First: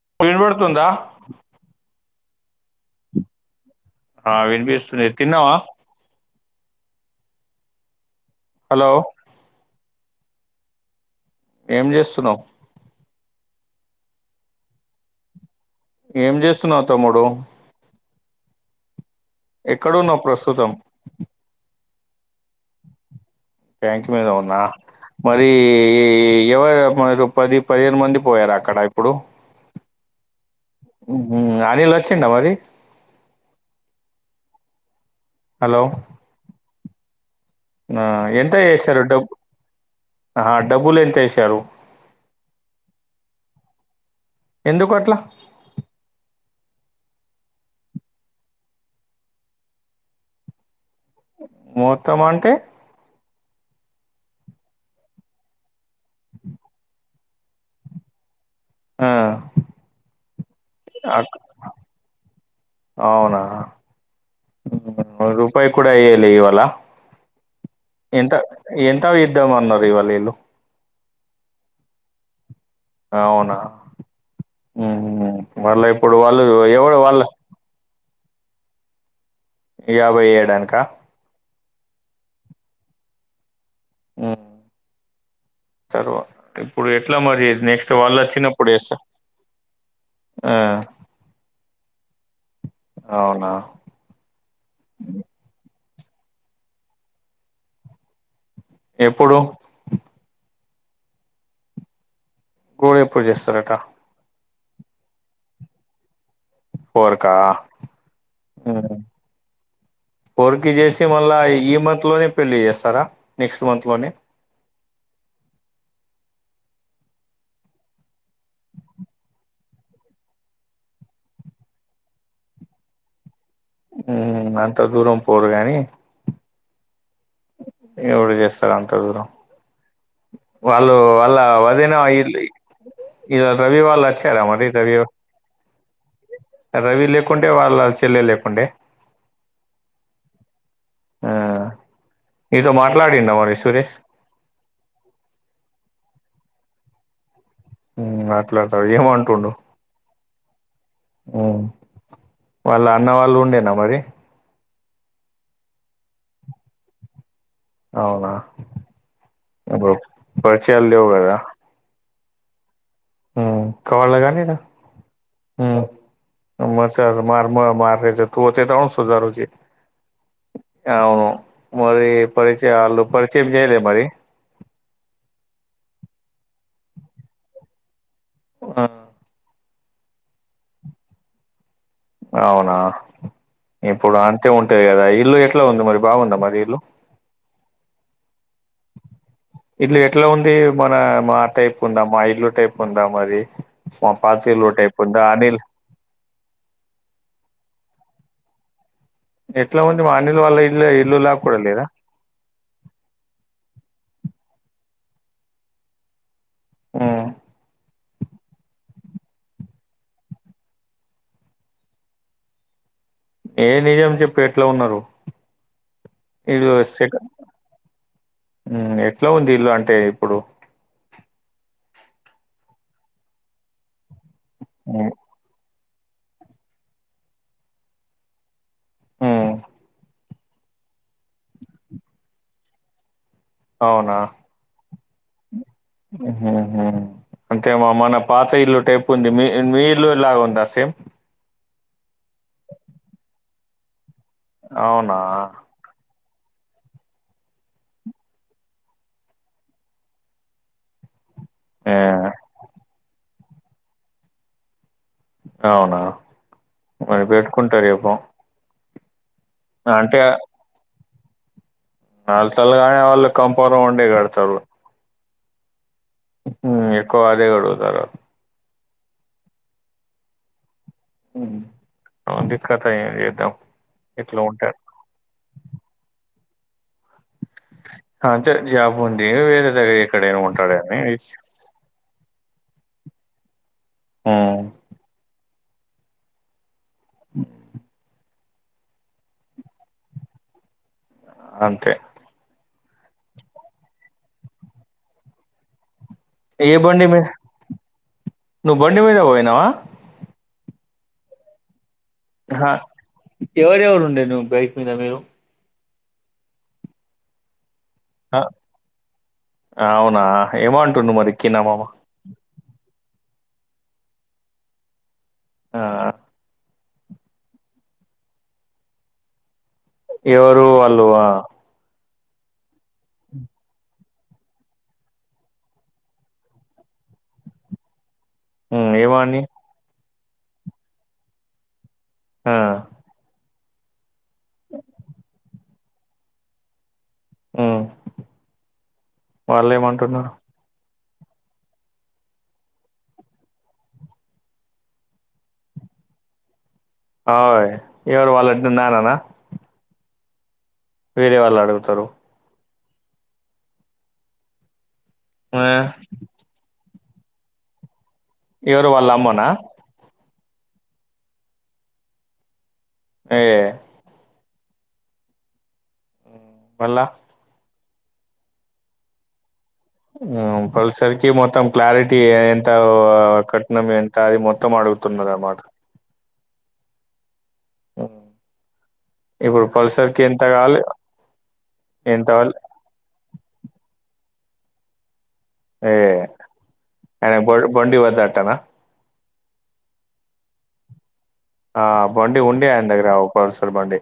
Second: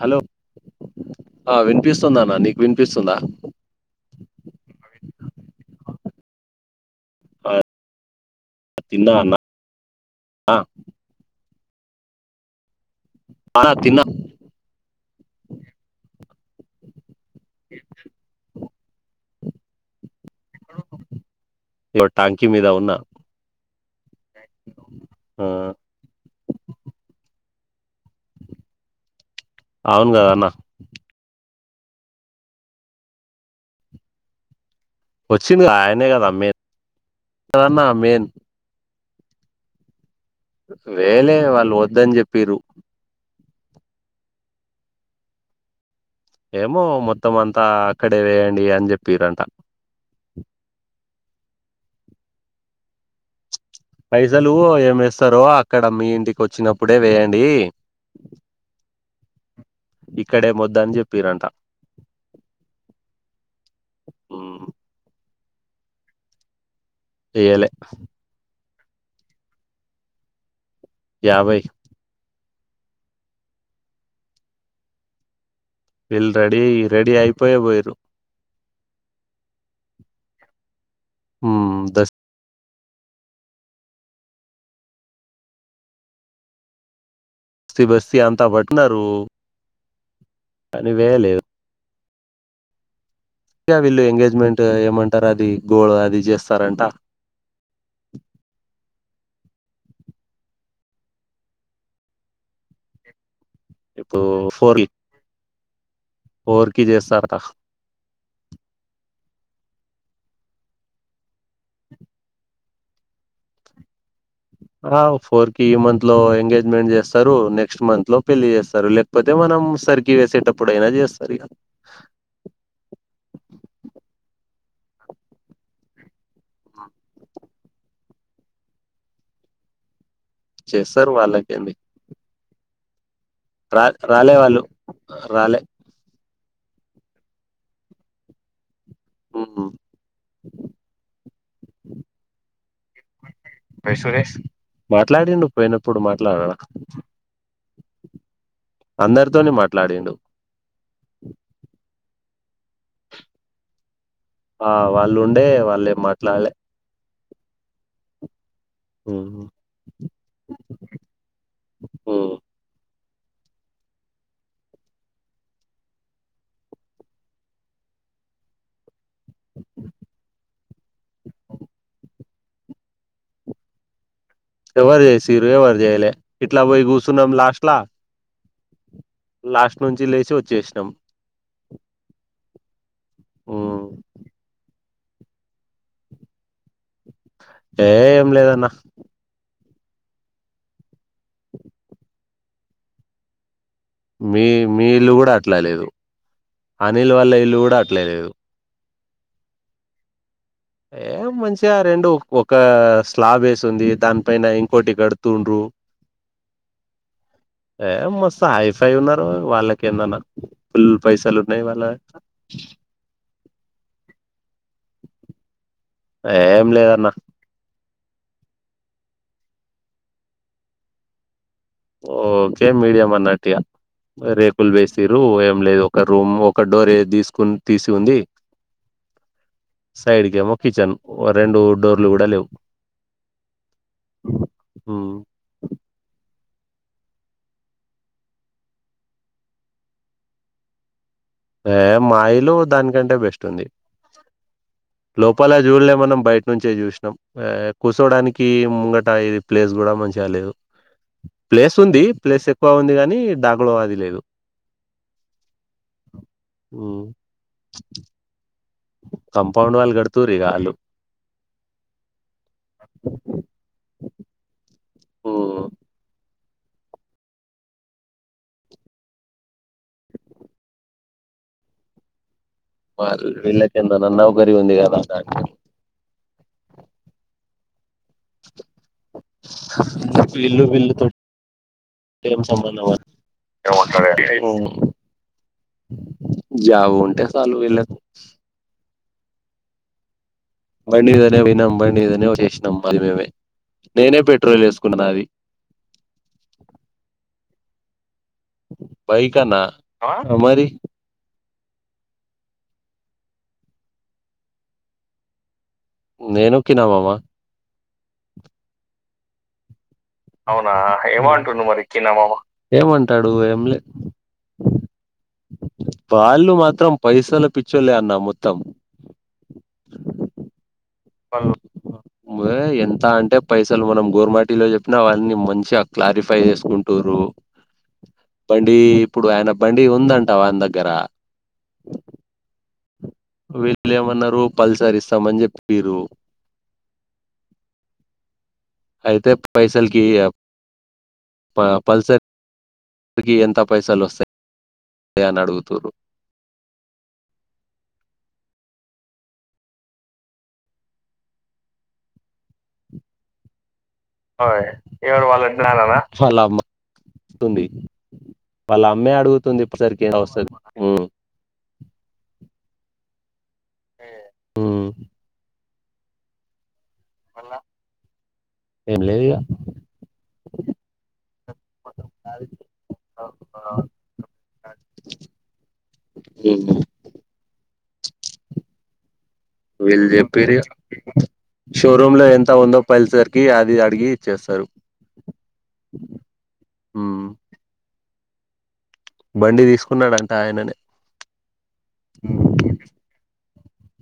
Hello వినబడుతుందా ఆ వినిపిస్తుంద నా నీకు వినిపిస్తుందా ఆ వినిపిస్తుంది తిన్నావా ఆ హలో తిన్నా అన్నా ఆ ఏం చేస్తున్నావ్ అ తిన్న ఏం చేస్తున్నావు తమ్ముడు ఎక్కడున్నావ్ ప్రస్తుతం ఇగో టాంకీ మీద ఉన్నా టాంక్ మీద ఉన్నా ఆ మరీ ఎవరు మీ పది పదిహేను మంది పోయారు అక్కడ ఇప్పుడు అవును కదా అన్న ఊహూ అనిల్ వచ్చిండా మరి వచ్చింది హలో ఆయనే కదా అమ్మేది ఆ ఎంత ఏస్ సర డబ్బు ఆహా, డబ్బులు ఎంత వేయలే వేశారు వాళ్ళు వద్దని చెప్పిరు ఎందుకు అట్లా ఏమో మొత్తం అంతా అక్కడే వేయండి అని చెప్పిరంట మొత్తం అంటే పైసలు ఏమి వేస్తారో అక్కడ మీ ఇంటికి వచ్చినప్పుడే వేయండీ ఆ, అని అక్ చెప్పిరంట అవునా మరి ప్పయి కూడా ఎయ్యాలి ఇవాళ చెయ్యలే ఎంత ఎంత ఇద్దాం అన్నారు ఇవాళీళ్ళు యాభై అవునా ఊహూ వీళ్ళు రెడీ రెడీ అయిపోయ పోయరు యాభై ఏడానుక దస్ త ఇప్పుడు ఎట్లా మరి బస్తీ నెక్స్ట్ వాళ్ళు బస్తీ అంతా వచ్చినప్పుడు పట్టిన చేస్తా ఆ కానీ వేయలేదు అవునా ఇ వీళ్ళు ఎంగేజ్మెంట్ ఏమంటారారు అది గోళ అది చేస్తారంట ఎప్పుడు గోడ ఎ పూజ చేస్తారు ఇప్పు కోరు పోరుకా కోర్కి చేసి మళ్ళా ఈ ఈ మట్లోనే పెళ్లి చేస్తారు స్తారా నెక్స్ట్ మంత్లోనే ఆ ఫోర్ కి ఈ మంత్ లో ఎంగేజ్మెంట్ చేస్తారు నెక్స్ట్ మంత్ లో పెళ్లి చేస్తారు లేకపోతే మనం సరికి వేసేటప్పుడు అయినా చేస్తారు ఎంత దూరం పోరు కానీ ఎవడు చేస్తారు అంత దూరం వాళ్ళు చేస్తారు వాళ్ళ వాళ్ళకేంది వదైన ఇల్ళ అ ఇద రా రవివళచ్చ రాలే రా వాళ్ళు మరి రవివ రాలే రవి లేకుండే వాళ్ళ చెల్లె లేకుండే అవునా మీతో మాట్లాడి సురేష్ మాట్లాడిడి పోయినప్పుడు మాట్ అలాడం ఉ అ అందరితోనే మాట్లాడిడు ఆ వాళ్ళ అన్న వాళ్ళు ఉండేనా మరి ఆ వాళ్ళు ఉండే వాళ్ళేం మాట్లాడలే అవునా ఉమ్ పర్చి హల్లే వగరా ఉమ్. హు కావాలకానీ హు మసాలా మార్ములా మర్ మేర త ఉచితం సుదరు చే ఆవును మరి పరిచ పరిచయం చేయరామరి ఎవరు చేసిర్రు ఎవరు చేయలేవు ఇట్లవై కూర్చున్నాం లాస్ట్ లా ఆ లాస్ట్ నుంచి లేచి వచ్చేసినాం అవునా ఉమ్ ఇప్పుడు అంతే ఉంటా ఆంథే కదా ఇల్లు ఎట్లా ఉంది మరి బాగుందా మరి ఇల్లు ఏ ఏం లేదన్న ఇలు ఎట్లా ఉంది మన మా టైప్ ఉందామా ఇల్లు టైప్ ఉందాం అది మీ మీ ఇల్లు కూడా అట్లా లేదు అనిల్ వాళ్ళ ఇల్లు కూడా అట్లా లేదు ఎట్లా ఉంది వా ఏ మంచిగా రెండు ఒక స్లాబ్ వేసింది దాని పైన ఇంకోటి కడుతుండ్రు హ్మ్ ఏ మస్తు హై ఫై ఉన్నారు వాళ్ళకి ఏందన్నా ఫుల్ పైసలు ఉన్నాయి వాళ్ళ ఏ నిజం చెప్పు ఎట్లా ఉన్నారు ఏం లేదన్న హ్మ్ ఎట్లా ఉంది ఇల్లు అంటే ఇప్పుడు ఓకే మీడియం అన్నటియా రేకులు ఉమ్ వేసిర్రు ఏం లేదు ఒక రూమ్ ఒక డోరే తీసుకుని తీసి ఉంది ఉమ్ సైడ్ కి ఏమో కిచెన్ రెండు డోర్లు కూడా లేవు అవునా హ్మ్ హు హు అంటే మా మన పాత ఇల్లు టైపు ఉంది మీ మీ ఇల్లు లాగ ఉందా సేమ్ ఏ మా ఇల్లు దానికంటే బెస్ట్ ఉంది అవునా లోపల జూడలే మనం బయ నుంచే చూసినాం కూర్చోడానికి ముంగట ఇది ప్లేస్ కూడా మంచిగా లేదు ప్లేస్ ఏ ఉంది ప్లేస్ ఎక్కువ ఉంది గాని డ [unintelligible] వాదిలేదు అవునా పని పెట్టుకుంటారు ఎప కంపౌండ్ వాల్ కడుతూరిగా వాళ్లు నాలుగు గదులే కానీ వాళ్లు కంపౌండ్ వాలే కడతారు ఆ మ్ ఎక్కువ అదే అడుగుతారు ఉమ్. ఉంది కథ ఏం మరి చేద్దాం వీళ్ళకేందన్న ఇట్లా నౌకరి ఉంటా ఉంది కదా జాబ్ ఉంది వేరే దగ్గర ఎక్కడైనా వీళ్ళు ఉంటాడని వీళ్ళుతో ఏమంటారు అండి హ్మ్ జవ ఉంటే చలు విలాకు బండి మీదనే పోయినం అంతే బండి మీదనే వచ్చేసినం మ మే మే నేనే పెట్రోల్ వేసుకున్నా నావి ఏ బోండి మీద నువ్వు బండి మీద బైక్ అన్నా పోయినావా అ మరి హ ఎవరెవరు ఉండే నువ్వు బైక్ మీద మీరు నేను కినమామ్మా ఆ అవునా అవునా ఏమంటుండు మరి కిన ఏమంటుండు మామ మరి కినా ఏమంటాడు ఏంలే ఆ వాల్లు మాత్రం పైసల పిచ్చోలే అన్న మొత్తం ఎవరు అలువా వాళ్ళు ఎంత అంటే పైసలు మనం గోర్మాటిలో చెప్పినా అవన్నీ మంచిగా క్లారిఫై చేసుకుంటురు బండి హ్మ్ ఇప్పుడు ఏమని ఆయన బండి ఉందంట వాన్ దగ్గర ఆ వీల్లేమన్నారు పల్సర్ ఇస్తామని చెప్పి పిరు హు అయితే పైసలుకి అ ప పల్సరిగి ఎంత పైసలు వస్తాయియాన్ అడుగుతూరు య ఎవరు వాళ నానానా వేరే వాళ్ళు అడుగుతరు అయ ఎవరు వాళ్ళుంట్ల ఆ నాన నా వల్ల అమ్మ ఉంది వాళ్ళ ఎవరు అమ్మ ఎ అమ్మనా అడుగుతుంది ఇప్పటిసరికి ఏ అస్తుంది ఉం ఏ ఉం వళ్ళ ఏం లేదిగా ఫల్సర్కి మొత్తం క్లారిటీ ఎంత కట్నం ఎంత అది మొత్తం మగుతున్నది మాట ఉ ఆ వీళ్ళు చెప్పిరిగా షోరూమ్ లో ఎంత ఉందో పల్సర్ అది అడిగి చేస్తారు ఏ బండి వా నా బండి తీసుకున్నాడంట ఆయననే ఆ బండి ఉండి ఆయన దగ్గర పసలు బండి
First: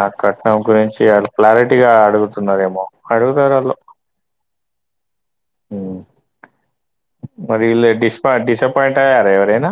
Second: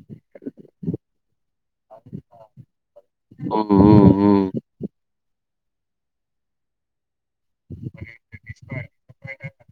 ఆ కట్నం గురించి ఆ క్లారిటీగా అడుగుతున్నారేమో అడుగుతారు అట్లా మరి ఇ డిస్పా డిసప్పయిట్ర ఎవర ఏనా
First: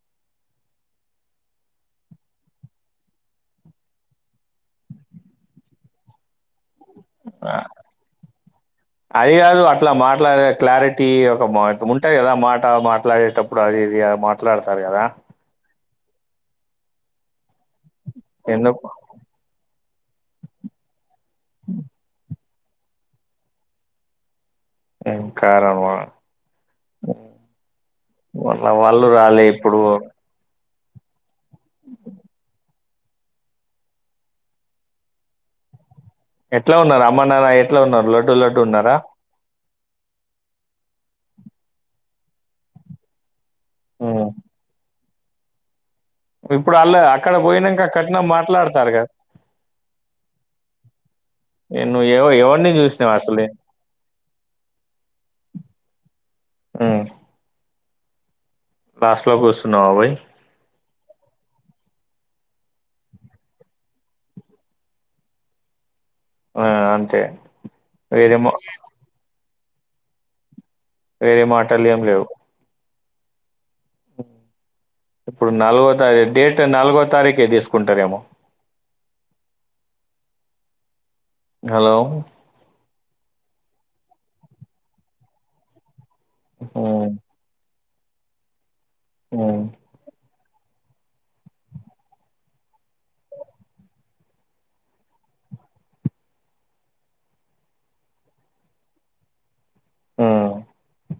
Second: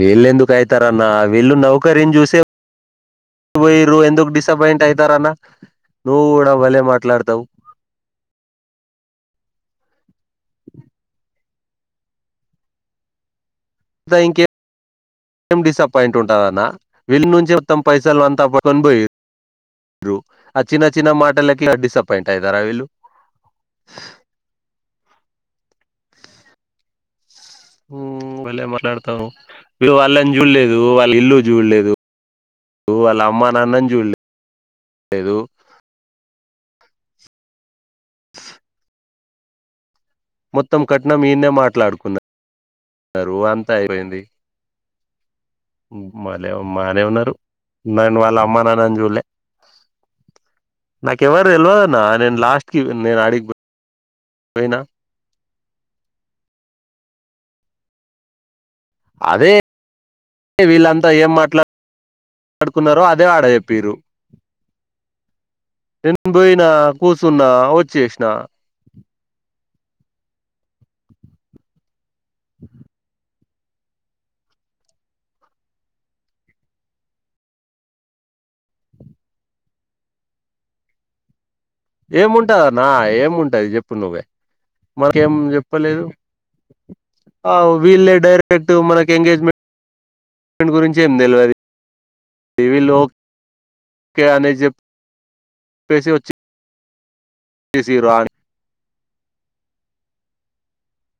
వీళ్ళు ఎందుకు వీళ్ళు నౌకరని చూ పో ఎందుకు డిసప్పయింట్ అవుతారన్నా నువవులే మాట్లాడుతావు ఆ, అది కాదు అట్లా మా క్లా క్లారిటీ మాట ఉంటాయి కదా మాట మాట్లాడేటప్పుడు ఇప్పుడు అది ఇది మాట్లాడతారు కదా పాయింట్ ఉంటదన్న వెళ్ళి నుంచి మత్తం పైసలు అంతా ఎందుకు పోయి ఇ ఆ చిన్న చిన్న మా లకి డిసాయింట్యింది కరవలు కారణమా భలే మాట్లాడతావు ఇప్పుడు నువ్వు వాళ్ళని జూల్లేదు వాళ్ళ ఇల్లు చూడలేదు వాళ్ళ అమ్మ నాన్నని చూడలేదుదు ఎట్లా ఉన్నారు అమ్మనారా ఎట్లా ఉన్నారు లడ్డూ లడ్డుూ ఉన్నారా మొత్తం కట్న ఈయన్న మాట్లాడుకున్నారు అంతా అయిపోయింది మర ఇప్పుడు వాళ్ళ మానే ఉన్నారు అక్కడ పోయినాక నేను కట్నం వాళ్ళ అమ్మ మాట్లాడతారు నాన్నని కదా చూలే నాకెవరు తెలవదన్నా నువ్వు ఎవ నేను లాస్ట్ ఎవరిని కి చూసినావు నేను అసలే అడిపోకీ పోయినా ఆ అదే కూర్చున్నావా పోయి వీళ్లంతా ఏం మాట్లాడు ఆడుకున్నారో అదే ఆడ చెప్పిరు పను ఆ పోయినా అంతే కూర్చున్నా వచ్చేసిన వేరే మా వేరే మాటలు ఏం లేవు ఇప్పుడు నాలుగో తారఖ డేట్ నాలుగో తారీఖు తీసుకుంటారేమో హలో ఏముంటదన్న ఏం ఉంటాది చెప్పు నువ్వే మకేం చెప్పలేదు ఆ వీళ్ డైరెక్ట్ మనకి ఎంగేజ్మెంట్ ట్ గురించి ఏం తెలివదువి లో అనే చె చెప్పేసి వచ్చి సిసిరో అని ఆ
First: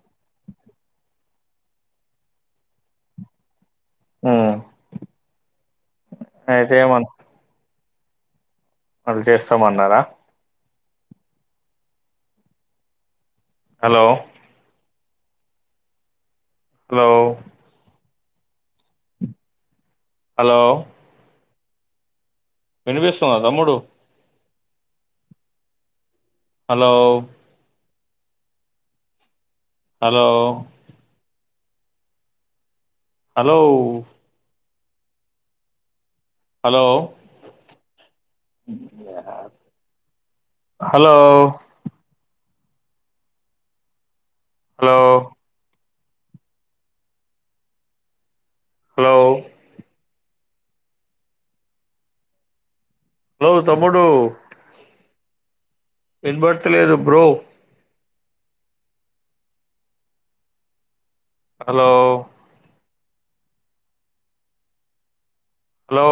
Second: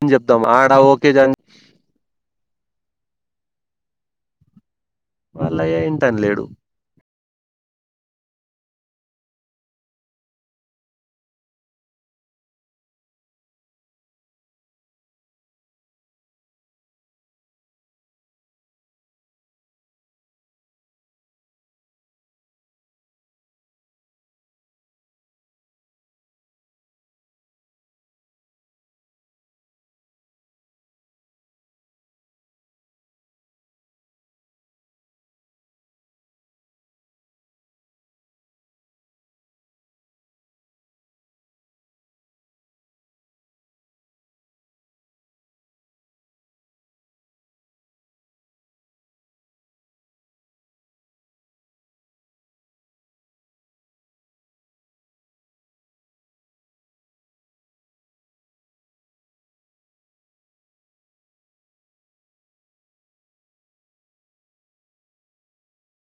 ఏం చెప్తాం ఆడా ఓకే జంగ్ ఆ వాళ్ళయ ఇంటనే లేడు ఏమన్నా వాళ్ళు చేస్తామన్నారా హలో హలో హలో వినిపిస్తుంద తమ్ముడు hello hello hello hello hello hello hello hello తమ్ముడు వినబడతలేదు bro hello hello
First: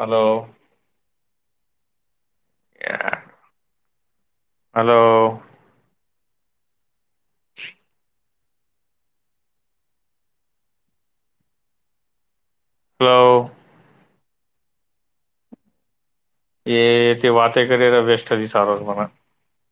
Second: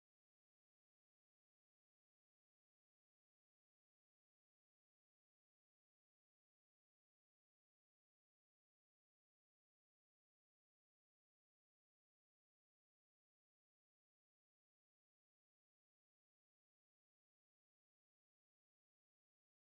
hello hello hello ఏ తే వాతే కేర వేస్ట్ది సారవ మన